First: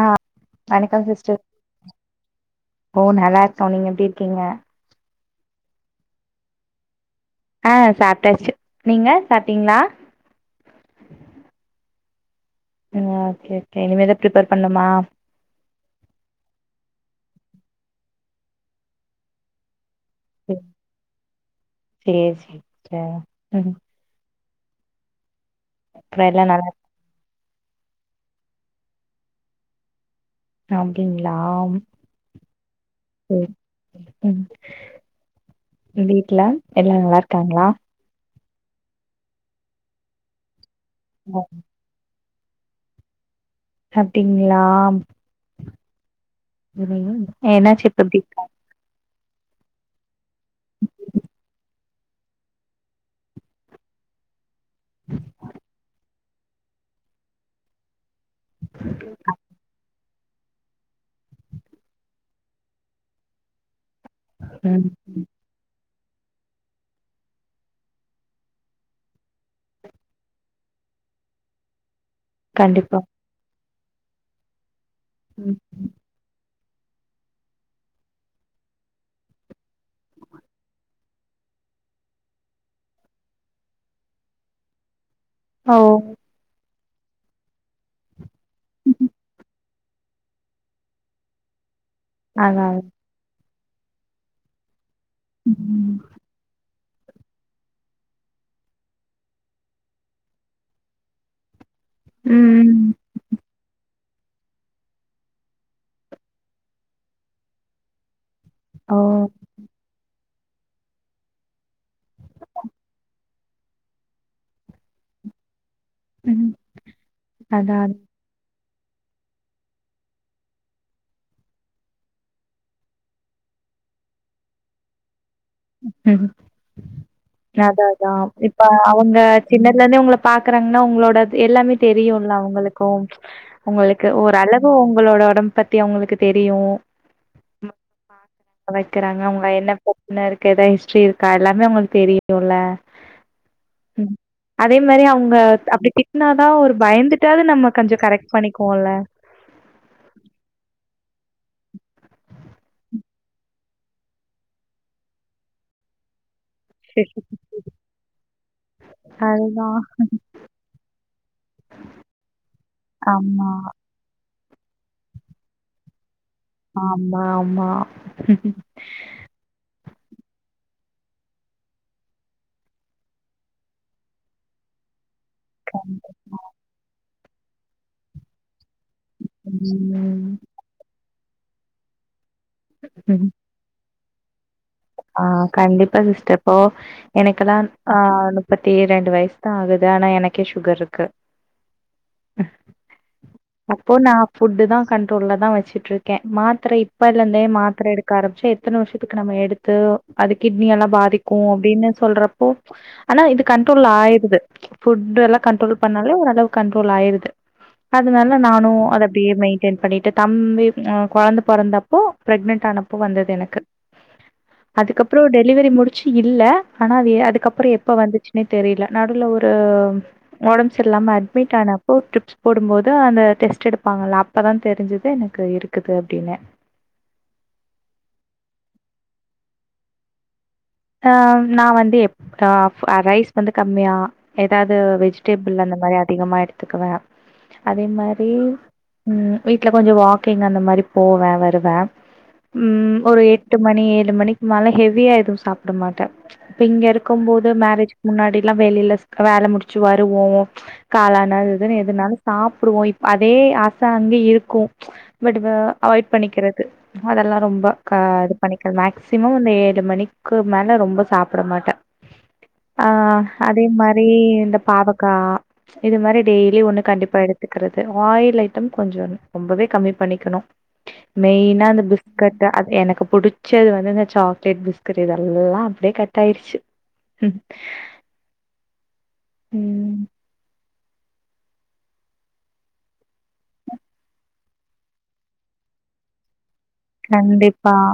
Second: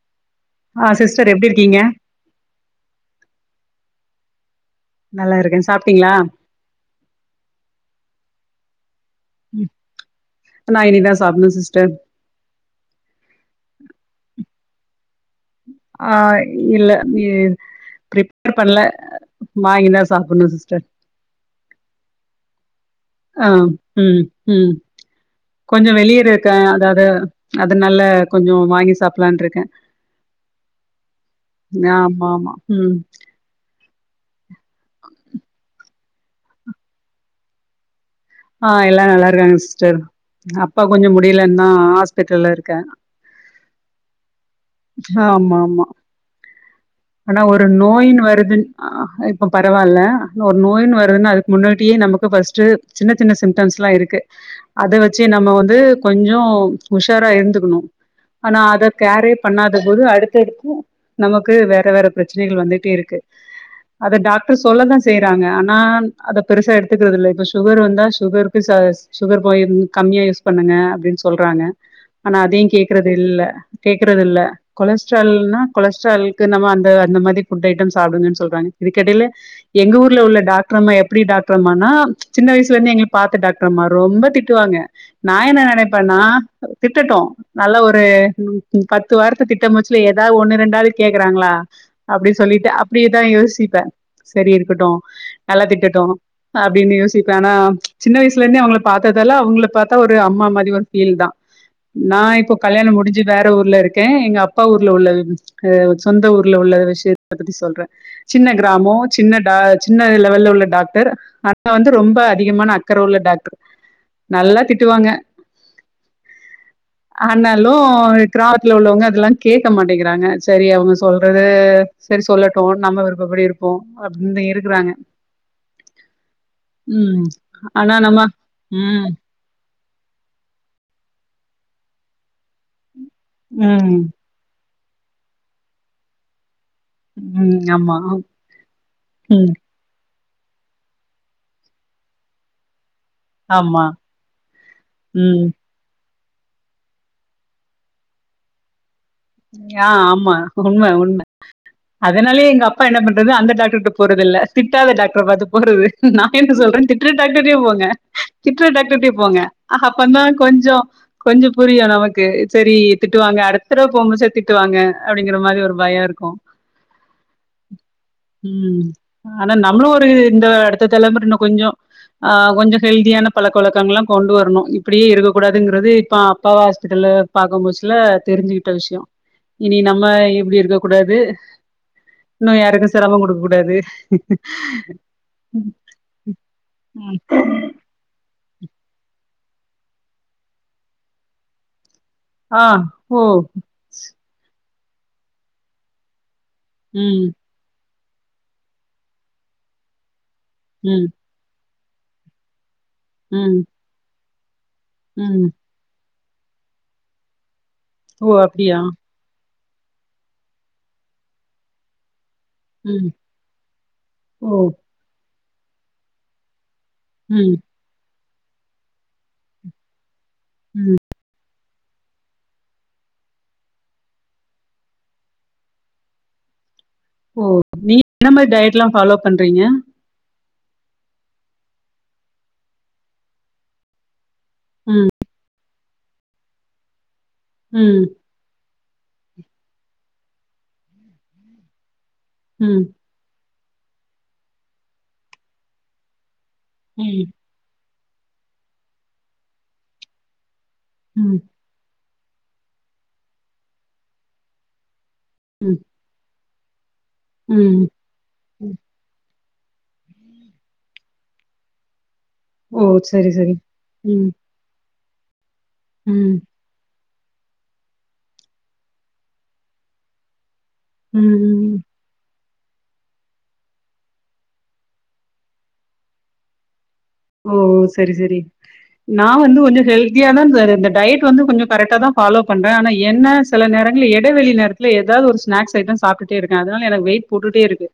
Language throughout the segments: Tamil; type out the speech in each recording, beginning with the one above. ஆஹ் ஆஹ் சிஸ்டர் எப்படி இருக்கீங்க தோ நீங்க எப்படி இருக்கீங்க நல்லா இருக்க சாப்பிட்டீங்ளா ஆஹ் சாப்பிட்டாச்சு நா இனிதா சாப்பிடணு சிஸ்டர் ஆஹ ஓகே ஓகே இனிமேதா பிரிப்பேர் பண்னுமா ஆஹ் இல்ல பிரிப்பேர் பண்ணல வாங்கிதான் சேரி சேரி சிஸ்டர் ஆஹ் ம் உம் உம் கொஞ்சோ அப்றோ வெளிய எல்லா இருக்க நல்லா அதாவது அதுனால கொஞ்சம் வாங்கி சாப்பலான் இருக்கே அப்டிங்களா ஆமா ஆமா உம் உம் அ [inaudible] வீட்டுல எல்லா நல்லா இருக்காங்களா ஆஹ் எல்லா நல்லா இருக்காங்க சிஸ்டர் அப்பா கொஞ்சம் முடியலன்தா ஆஸ் பிட்டல்ல இருக்கே அப்டிங்களா ஆமா ஆமா ம் ஆனா ஒரு என்னாச்சு இப்ப இப்டி நோயின்னு வருதுன் பரவால்ல ஒரு நோயின் வருதுன்னா அதுக்கு முன்னாடியே நமக்கு ஃபர்ஸ்ட்டு சின்ன சின்ன சிம்டம்ஸ்ல்லா இருக்கு அத வச்சு நம்ம வந்து கொஞ்சம் உஷாரா இருந்துக்கணு ஆனா அத கேரே பண்ணாத போது அடு எடுத்து நமக்கு வேற வேற பிரச்சனைகள் வந்துட்டே இருக்கு அத டாக்டர் ம் சொல்ல தா செய்யறாங்க ஆனா அத பெருசா எடுத்துக்கறதில்ல இப்ப சுகர் வந்தா சுகருக்கு ச சுகர் போய் கம்மியா யூஸ் பண்ணுங்க அப்டின்னு சொல்றாங்க ஆனா அதையும் கண்டிப்பா கேக்குறது இல்ல கேக்குறது இல்ல ம் கொலஸ்ட்ரால்னா கொலஸ்ட்ல்குக்கு நம்மந் த அந்த மாரி ஃபுட் ஐட்டம் சாப்டுங்கனு சொல்றாங்க இதுக்கெடைல எங்க ஊர்ல உள்ள டாக்டர்ம்மா எப்டி டாக்டர் அம்மா னா சின்ன வயசிலேந்தே எங்கள பாத்த டாக்டர் அம்மா ரொம்ப திட்டுவாங்க. நா என்ன ஓ நெனைப்பேன்னா திட்டட்டும் நல்லா ஒரு பத்து வார்த்த திட்ட மூச்சுல ஏதாவது ஒன்னு ரெண்டாவது கேக்குறாங்களா அப்படி அதா சொல்லிட்டு அப்டியேதா யோசி ப்ப சரி இருக்கட்டு நல்லா ம் திட்டட்டு அ அப்டினு யோசி சிப்ப ஆனா சின்ன வயசுலேந்தே அவங்க பாத்ததால அவங்கள பாத்தா ஒரு அம்மா மாரி ஒரு ஃபீல் தா நா இப்போ ம் கல்யாணம் முடிஞ்சி வேற ஊர்ல இருக் க்கே எங்க அப்பா ஊர்ல உள்ள க்கு சொந்த ஊர்ல உள்ள விஷயத்த பத்தி சொல்றே சின்ன கிராமோ ஓ சின்ன டா சின்ன இதுல மொதல்ல உள்ள டாக்டர் அத வந்து ரொம்ப அதிகமான அக்கற உள்ள டாக்டர் நல்லா திட்டுவாங்க ம் அதா ஆனாலும் க்ரா ல உள்ளவங்க அதெல்லா கேட்க மாட்டேங்கிறாங்க சரி அவங்க சொல்றது சரி சொல்லட்டும் நம்ம விருப்பப்படி இருப்போ அப்டினு இருக்றாங்க ம் அதா ஆனா அதா நம்ம இப்ப ம் அவங்க சின்ன எல்லாமே உங்கள பாக்கறாங்ன்னா உங்களோடத் எல்லாமே தெரியுல்ல அவங்களுக்கு ம் உங்களுக்கு ஓரள வு உங்களோட ஒடம்ப் பத்தி அவங்களுக்கு தெரியு உம் ஆமா உம் னருக் கு எதா ஹிஸ்ட்ரி இருக்கா எல்லாமே அவங்கள்க் தெரியுல்ல ஆமா ம் அதே மாரி அவுங்க ம் அப்டி திட் ன்னதா ஒரு பயந்துட்டாவ்து நம்ம கொஞ்சோ கரெக்ட் பண்ணிக்வோல்ல ஆ ஆமா உண்ம உண்ம அதனாலயே எங்க அப்பா என்ன பண்றது அந்த டாக்டர்ட்ட போறதில்ல திட்டாத டாக்டர பாத்து போறது நா கேட்டு சொல்றே திட்ற டாக்டர்டயே போங்க திட்ற டாக்டர்டயே போங்க அதுதான். அப்பந்தா கொஞ்சோ கொஞ்சோ புரியு நமக்கு செரி திட்டுவாங்க ஆமா, அடுத்தடவ ஞ்சோ திட்டுவாங்க அப்டிங்கற மாரி ஒரு பயோ இருக்கு ஆமா ஆமா ம் ஆனா [unintelligible] இந்த அடுத்த தலமுற இன்னு கொஞ்சோ அஹ் கொஞ்சோ ஹெல்தியான பழக்க வழக்கங்ல்லா கொண்டு வரணு இப்டியே இருக்க கூடாதுங்கறது இப்ப கண்டிப்பா. அப்பாவா ஹாஸ்பிட்டல்ல பாக்கும் புசுல தெரிஞ் தெல்ஞ் இனி நம்ம இப்படி இருக்க கூடாது இன்னும் யாருக்கும் சிரமம் கொடுக்க கூடாது ஆஹ் கண்டிப்பா சிஸ்டர் இப்போ எனக்கெல்லா ஆஹ் முப்பத்தி இரண்டு வயசு தா ஆகுது ஆனா எனக்கே சுகர் இருக்கு ஆஹ் ஓ கண்ட்ரோல தா வச்சுட்டு இருக்கே மா த்திரை இப்பல்ல ம், இருந்தே மாத்திரை எடு க்க ஆரம்பச்சா எத்தன வருஷத்துக்கு நம்ம எடு து அது கிட்னி எல்லா ம், பாதிக்கு அப்படின்னு சொல்றப்போ ஆனா இது ம், கண்ரோல் ஆயுடுது ஃபுட் எல்லாம் ம். கண்ரோல் பண்ணாலே ஓரளவு கண்ரோல் ஆயிரது ஓ! அதனால அப்டியா? நானும் அத அப்படியே மெயின் பண்ணிட்டு தம்பி குழந்த பிறந்தப்போ பிரெக்னன்ட் ஆனப்போ ம். வந்தது எனக்கு ஓ! அதுக்கப்பறம் டெலிவரி முடிச்சு இல்ல ஆனா அ ம், அதுக்கப்புறம் எப்ப வந்துச்சு தெரியல நடுல ஒரு உடம்பு சரி ம். இல்லாம அட்மிட் ஆனப்போ டிரிப்ஸ் போடும்போது அந்த டெஸ்ட் எடுப்பாங்கல்ல அப்பதா தெரிஞ்சது எனக்கு இருக்குது அப்படின்னு ஓ நீங்க என்ன மாதிரி டயட் எல்லாம் ஃபாலோ பண்றீங்க ஆஹ் நா வந்து எப் ரைஸ் வந்து கம்மியா ஏதாது வெஜிடேபிள் அந்த மாதிரி அதிகமா எடுத்துக்குவ அதே ம், மாதிரி உம் வீட்டுல கொஞ்சம் வாக்கிங் அந்த மாதிரி போவ வருவ ம், உம் ஒரு எட் எட்டு மணி ஏழு மணிக்கு மேல ஹெவிய எதுவு சாப்பிட் மாட்ட இப்ப இங்க இருக்கும் ம், போது மேரேஜ் முன்னாடி எல்லாம் வெளியில வேல முடிச்சு வருவோம் காளான் ம், அது இதுன்னு எதுனாலு சாப்டுவோ இப்ப அதே ஆச அங்க இருக்கு பட்டு வு ம், அவாய்ட் பண்ணிக்கிற [unintelligible] அதெல்லா ரொம்ப ம், கா இது பண்ணிக்க ம். மேக்சிமம் ஏழு மணிக் க்கு மேல ரொம்ப சாப்பிட மாட்டேன் ஓ! ஆஹ் சரி, சரி. அதே மாரி ம், இந்த பாவ க்கா இது மாரி ம், டெயிலி ஒன்னு கண்டிப் இப்ப எடுத்துக்கிறது ஆயில் ஐட்டம் கொஞ்சோ ரொம்பவே கம்மி பண்ணிக்கணும். மெயினா ம். அந்த பிஸ்கட் து அது எனக்கு புடிச்சது வந்து அந்த சாக்லேட் பிஸ் கீறியதுதெல்லா அப்படியே கட் ஆயிடுச்சு ஓ செரி செரி நான் வந்து கொஞ்சோ ம் ஹெல்த்தியா தான் சார் இருந்தே டயட் வந்து கொஞ்சோ கரெக்ட்டா தான் ஃபாலோ பண்ரேன் ஆனா என்ன சில நேரங்களில இடைவெளி நேரத்தில ஏதாவது ஒரு ஸ்னாக்ஸ் ஐடம் சாப்பிட்டே இருக்கு அதனால எனக்கு வெயிட் போட்டுட்டே கண்டிப்பா இருக்கு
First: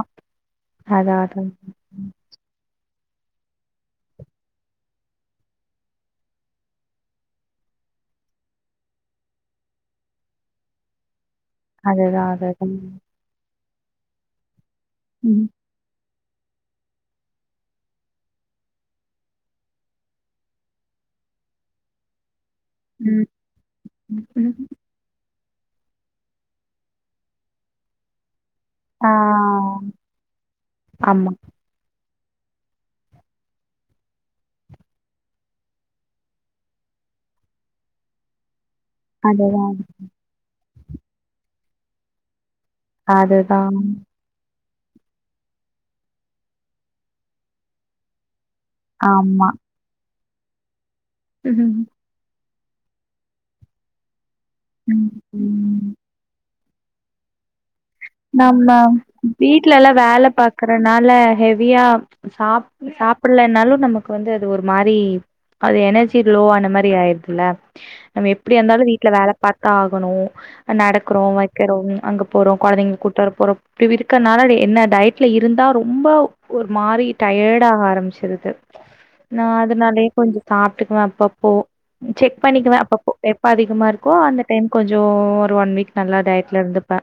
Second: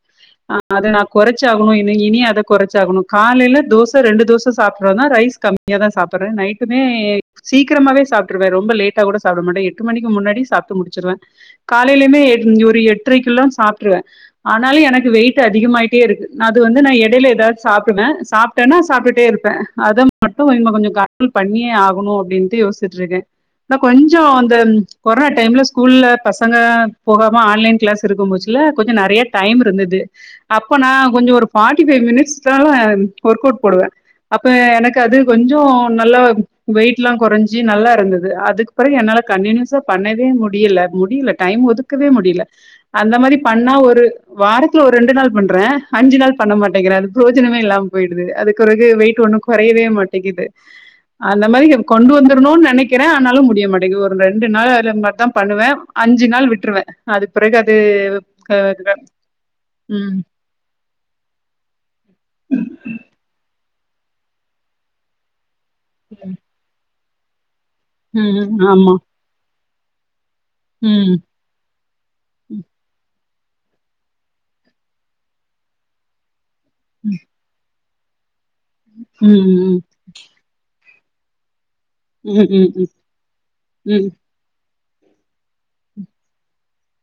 அதநான் அதா அதா கொறைச்சாகணும் இம் இனியும் அத குறைச்சாகணும் காலையில தோஸ் ச ரெண்டு தோச சாப்டுவேங்க ரைஸ் கம்மியா தா சாப்பறே நைட்டுமே சீக்கிரமாவே சாப்ட்ருடுவே ரொம்ப லேட்டா கூட சாப்பிட மாட்டே எட்டு மணிக்கு முன்னாடியே சாப்ட்டு முடிச்சுடுவே காலையிலயுமே அதுதா அதுதா ஒரு எட்ரைக்குலா சாப் ட்ருவே ஆன் னாலு எனக்கு வெயிட் ம் அதிகமாயிட்டே இருக்கு. அது வந்து நா எடையில ஏதாவது சாப்பிடுவே சாப் டனா சாப்டுட்டே இருப்பே அத மட்டும் இன்னு கொஞ்சம் கம்மி பண்ணியே ஆகணு அப்டின் யோசிட்டு இருக்கே ம் ஆனா கொஞ்சோ ம் அந்த கொரோனா டைம்ல ஸ்கூல்ல பசங்க போகாம ஆன்லைன் கிளாஸ் இருக்கும் போச்சு ல கொஞ்ச ஆ நெறைய டைம் இருந்தது அப்போ நா கொஞ்ச ஆமா ஒரு forty five minutes [unintelligible] work out போடுவே அப்போ எனக்கு அது கொஞ்சோ நல்லா வெயிட்லா கொறஞ்சி நல்லா இருந்தது அது அப்புறோ என்னால அதுதா கண்டினியூஸா பண்ணவே முடியல முடியல டைம் ஒதுக்கவே முடியல அந்த மாரி அதுதா பண்ணா ஒரு வாரத் குல ஒரு ரெண்டு நாள் பண்றே அஞ்சு நாள் பண்ண மாட்டேங்கிறே. அது பிரோஜனமே இல்லாம போயிடுது அதுக் பிறகு வெயிட் ஒண்ணு ஆமா குறையவே மாட் க்கிது அந்த மாரி கொண்டு வந்துர்ணோன் நெ னிக்கிறே ஆனாலு முடியமாட்டேங்குது ஒரு ரெண் ண்டு நாள் அது மாரி தா பண்ணுவே அஞ்சு நாள் விட்டு ருவே அது பிறகு அ நம்ம வீட்ல எல்லா ம். வேல பாக்கறனால ஹெவியா சாப் சாப்பில்லேனா னாலு நமக்கு வந்து அது ஒரு மாரி அது எனர்ஜி ம். லோ ஆன மாரி ஆயிரு [unintelligible] நம்ம ம். எப்டியா இந்தாலு ஆமா. வீட்ல வேல பாத் ஆகணு ம். நடக்குறோ வைக்கிறோ அங்க போறோ கொழந்தைங்களுக் கூப்டு வரபோறோ இப்டி இருக்கனால என்ன டயட்ல இருந்தா ரொம்போ ஒரு மாறி டயடாக ஆரம்ச் [unintelligible] நா ம். அதனாலே கொஞ்சோ காப் த்துகுவே அப்பப்போ செக் ம். ம். பண்ணிக்குவே ம். அப்பப்போ எப்ப அதிகமா ம். இருக்கோ அந்த டைம் கொஞ்சோ ஒரு ஒன் வீக் நல்லா டயட்லருந்துப்பே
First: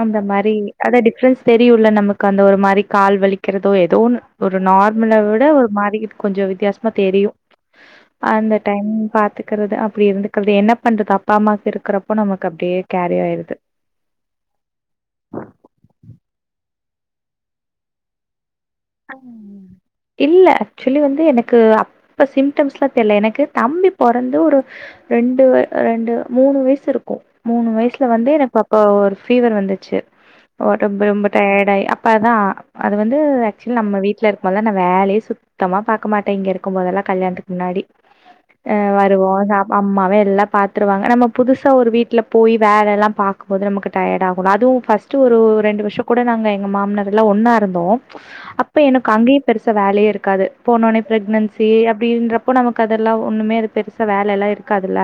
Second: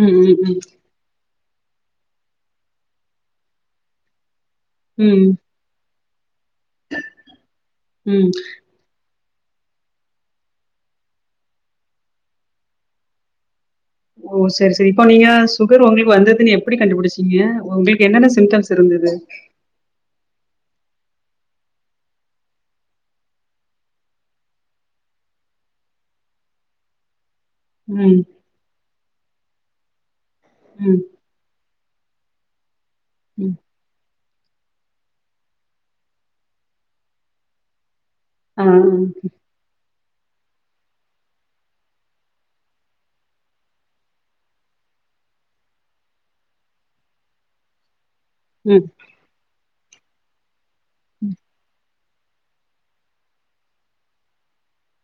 ம். அந்த ம். மாறி அத டிப்ரெஸ் தெரியுல நமக்கு அந்த ஒரு மாறி கால் வலிக்கிறதோ எதோ ஒன்னு ஒரு ம். நார்மல ம். விட ஒரு மாறியிருக் கொஞ்சோ வித்தியாசமா தெரியு ம். அந்த டைம் பா துக்றது அப்டி இருந்துக்றது என்ன பண்றது அப்பா அம்மாக் இருக்றப்போ நமக்கு அப்டியே கேரி ஆயிருது ஓ செரி செரி இப்போ நீங்க சுகர் உங்களுக்கு வந்ததுனு எப்டி கண்டுபுடிச்சீங்க உங்களுக்கு என்னென்ன சிம்டம்ஸ் அ இல்ல ஆக்சுவலி வந்து எனக்கு அப்ப சிம்டம்ஸ்லா தெர்ல எனக்கு தம்பி பொறந்து ஒரு ரெண்டு வர் ரெண்டு மூணு வய்சு இருக்கூ மூணு வயசுல ம். வந்து எனக் அப்ப ஒரு ஃபீவர் வந்துச்சு ம். ஒடம்பு ரொம்ப டயடாயி அ பதா அது வந்து ம். ஆக் நம்ம வீட்ல இருக்கும் போதுலா நா வேலயே சுத்தமா பாக்க மாட்டே இங்க இருக்கும் போதெல்லா கல்யாணத்துக்கு முன்னாடி ஆ. அஹ் வருவோ சாப் அம்மாவே நல்லா பாத்ருவாங்க நம்ம புதுசா ஒரு வீட்ல போய் வேலல்லா பாக்கும்போது நமக்கு டயடாகுல அதுவு ஃபஸ்ட்டு ஒரு ரெண்டு வர்ஷோ கூட நாங்க எங்க மாம்னார்ல்லா ஒன்னா இருந்தோ அப்ப ம். எனக்கு அங்கயே பெருஸ் ச வேலயே இருக்காது போனோனே பிரெக்னன்சி அ அப்டின்றப்போ நமக்கு அதெல்லா ஒன்னுமே அது பெருசா வேலல்லா இருக்காதுல்ல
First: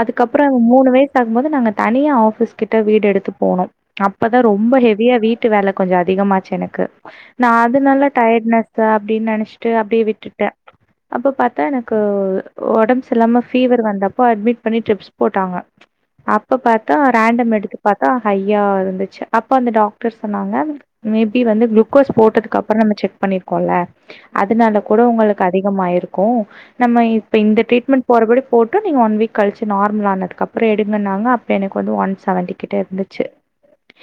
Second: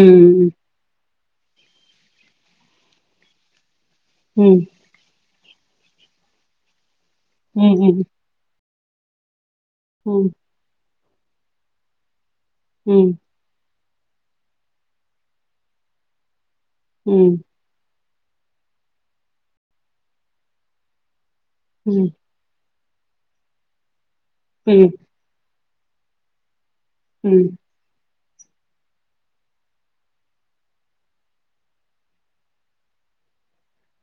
அதுக்கப்றோ அவ மூணு வெய்சு சு ஆகும்போது நாங்க தனியா ஆஃபிஸ்கிட்ட வீடு எடுத்து போனோ அப்பதா ம். ரொம்ப ஹெவியா வீட் வீட்டு வேல கொஞ்சோ அதிகமாச்சு எனக்கு நா ம். அது ம். நல்ல டயடுனஸ் அப்டின்னு நெனச் ட்டு அப்டியே ம். விட்டுட்ட அப்ப பாத்தா எனக்கு ஒடம்பு ம். செர்ல்லாம ஃபீவர் வந் அப்போ அட்மிட் பண்ணி டரிப்ஸ் போட்டாங்க அப் இப்போ பாத்தா ம். ம். ரேண்டம் எடுத்து பாத் த்தா ஹையா இருந்துச்சு அப்ப அந்த டாக்டர் சொன்னாங்க மே பி வந்து ம். குளுக்கோஸ் அதுக்கப்றம் நம்ம செக் பண்ணிருக்கோம்ல அதுனால ம். ம். கூட உங்களுக்கு அத் அதிகமாயிருக்கும் நம்ம இப்ப ம். இந்த ட்ரீட்மெண்ட் போறபடி போட்டும் நீங்க ஒன் வீக் கழிச்சு நார்மலானதுக்கு அப்றம் எடுங்கன்னாங்க அப்ப எனக்கு வந்து ஒன் செவன்ட்டி கிட்ட இருந்துச்சு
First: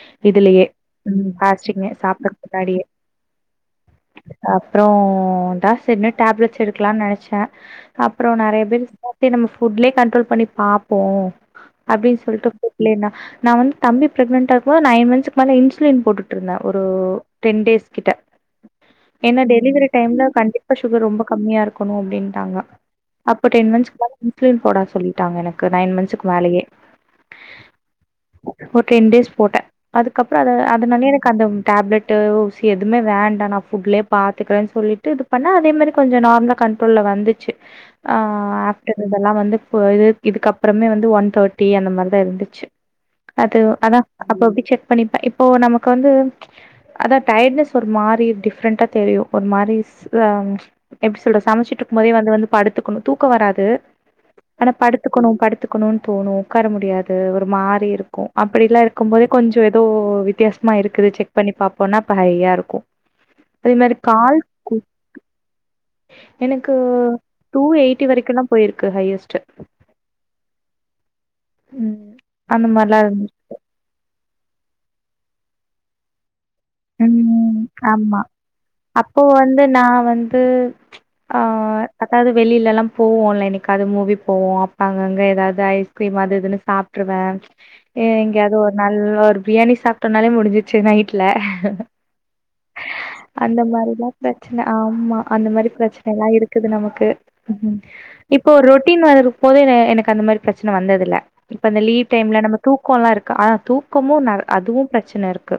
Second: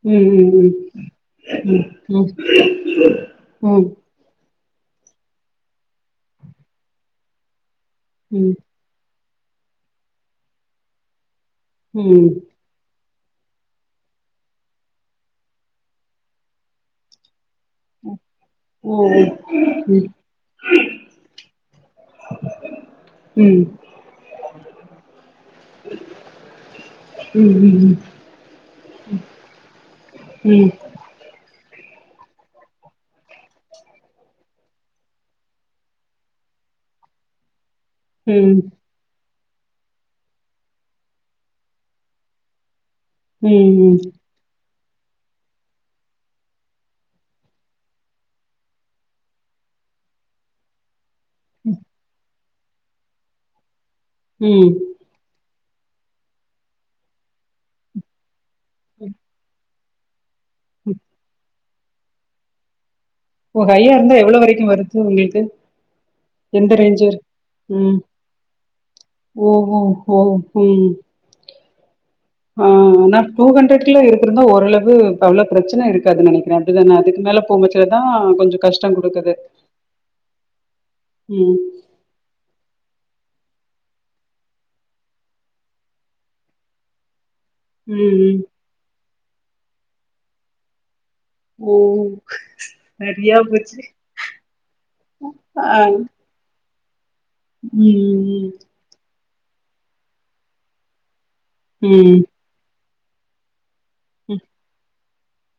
உம் உம் இதுலயே ம் உம் ஃபாஸ்டிங்கு உம் சாப்பட்றதுக்கு ம் உம் அப்றோம் டாஸ் என்ன டேப்லெட்ஸ் எடுக்கலான்னு நெனைச்சேன் அப்றோ ம் நறைய பேர் [inaudible] சேரி நம்ம ஃபுட்லயே கண்ட்ரோல் பண்ணி பாப்போ அப்டின்னு ம் சொல்லிட்டு ஃபுட்லே நா நான் வந்து தம்பி பிரக்னென்டா இருக்கும்போது நைன் மந்த்க்கு மேல இன்சுலின் போட்டுட்ருந்தேன் ஒரு டென் டேஸ் ஸ்கிட்ட ஓ ஏன்னா டெலிவரி ம் டைம்ல கண்டிப்பா சுகர் ரொம்ப கம்மியா இருக்கணும் அப்டின்டாங்க ம் அப்ப ம் டென் மந்த்ஸ் ஃபுல்லா இன்சுலின் போட சொல்லிட்டாங்க எனக்கு நைன் மந்ஸ்க்கு மேலயே ம் ம் ஒரு டென் டேஸ் போட்டே அதுக்கப்றம் அத அதனாலயே அந்தம் டேப்லட்டு எதுமே வேண்டாம் நான் புட்லயே பாத்துக்கறேன்னு சொல்லிட்டு இது பண்ணே அதே மாரி கொஞ்சம் நார்மலா கண்ட்ரோல்ல வந்துச்சு ஆஹ்ன் ம் ஆஃப்டர் இதெல்லாம் வந்து இப்போ இது இதுக்கப்றமே வந்து ஒன் தேர்ட்டி அந்த மாரிதான் இருந்துச்சு அது ம் ம் அதான் அப்ப போயி செக் பண்ணிப்பே இப்போ நமக்கு வந்து அத டயட்னஸ் ஒரு மாரி டிஃப்ரெண்ட்டா தெரியும் ஒரு மாரி ஸ் அ ம் எப்படி சொல்றது சமைச்சிட்ருக்கும் போதே வந்து வந்து படுத்துக்கணும் தூக்கம் வராது ஆனா ம் படுத்துக்கணும் படுத் தூக்கணுன் தோணும் உட்கார முடியாது ஒரு மாறி இருக்கும் அப்படில்லாம் இருக்கும் போதே கொஞ்சோ சோ வித் வித்தியாசமா இருக்குது செக் பண்ணி பாப் பொனப் ஹைய்யா ருக்கு ஓ ஹையா இருந்தா எவ்வள வரைக்கு வருது உங்களுக்கு எனக்கு எந்த ரேஞ்சர் டூ ம் எயிட்டி வரைக்குலா போயிருக்கு ஹையஸ்ட் ஓ ஓ ஓ ம் ம் ஆ அந்த மாரிலா நா இருந்து டூ ஹண்ட்ரட் கிலோ இரு இருந்தா ஓரளவு அளவு உள்ள பிரச்சன இருக்காது நெனைக் ம் ஆமா கொஞ்சோ கஷ்டோ அப்போ குடுக்குது வந்து நா வந்து ஆ ம் அத்தாது வெளிலல்லாம் போவோன்ல என்னிக்காது மூவி போவோ அப்பங்கங்க ஏதாது ஐஸ்கிரீம் அது இதுன்னு சாப்டுருவே ஏ ம் இங்க ம் அது ஒரு நல்ல பிரியாணி சாப்ட்டனாலே முடிஞ்சிரிச்சு நைட்ல ஹ ஹ ஓ சரியா அந்த போச்சு மாரிலா பிரச்சன ஆமா அந்த ஆ மாரி பிரச்சனல்லா இருக்குது நமக் கே ம் இப்போ ஒரு ரொட்டின் வரரு பொதுனே எனக்கு அந்த மாரி பிரச்சன வந்தது இல்ல இப்ப அந்த லீவ் ம் டைம்ல நம து க்கோலா இருக்கா ஆ தூ கொமு ம் நல் அதுவு பிரச்சன இருக்கு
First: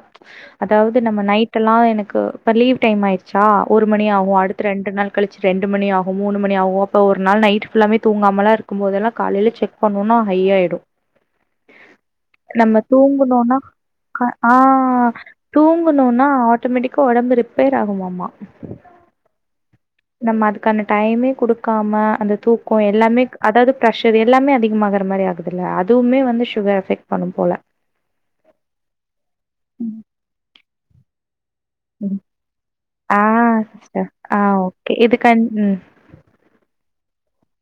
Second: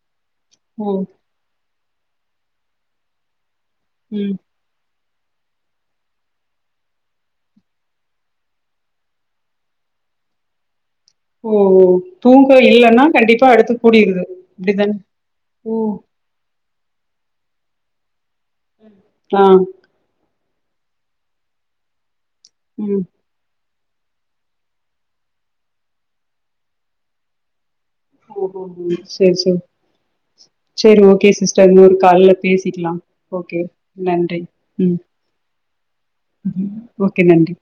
ஓ அதாவது நம்ம நைட் எல்லா எனக்கு இப்ப லீவ் டைம் ஆயிருச்சா ஒரு மணி ம் ஆகு அடுத்த ரெண்டு நாள் கழிச்சு ரெண்டுணியாகு மூணுமணியாகு அப்போ ஒரு நாள் நைட் ஃபுல்லாமே தூங்காமல்லா இருக்கும்போதெல்லா காலைல செக் பண்ணுனா ஹைய்யாய்டு ஓ தூக்கோ இல்லன்னா கண்டிப்பா தூங்குனோனா அடுத்து கூடிடுது அப்டிதான ஓ தூங்குணோனா ஆட்டோமேட்டிக்கா ஒடம்பு ரிப்பேர் ஆகுமாமா க்லா நம்ம அதுக்கான டைமே குடுக்காம அந்த தூக்கோ ம் எல்லாமே அதாது ப்ரஷர் எல்லாமே அதிகமாகிற மாரி ஆகுதில்ல அதுவுமே வந்து சுகர் எஃபெக்ட் பண்ணும் போல ஓ சேரி சேரி ம், சேரி ஓகே சிஸ் சார் இன்னொரு ம். கால்ல பேசிகிட் ஆ சிஸ்டர் ஆ ஓகே ம் இது கண் ம் ஓகே நன்றி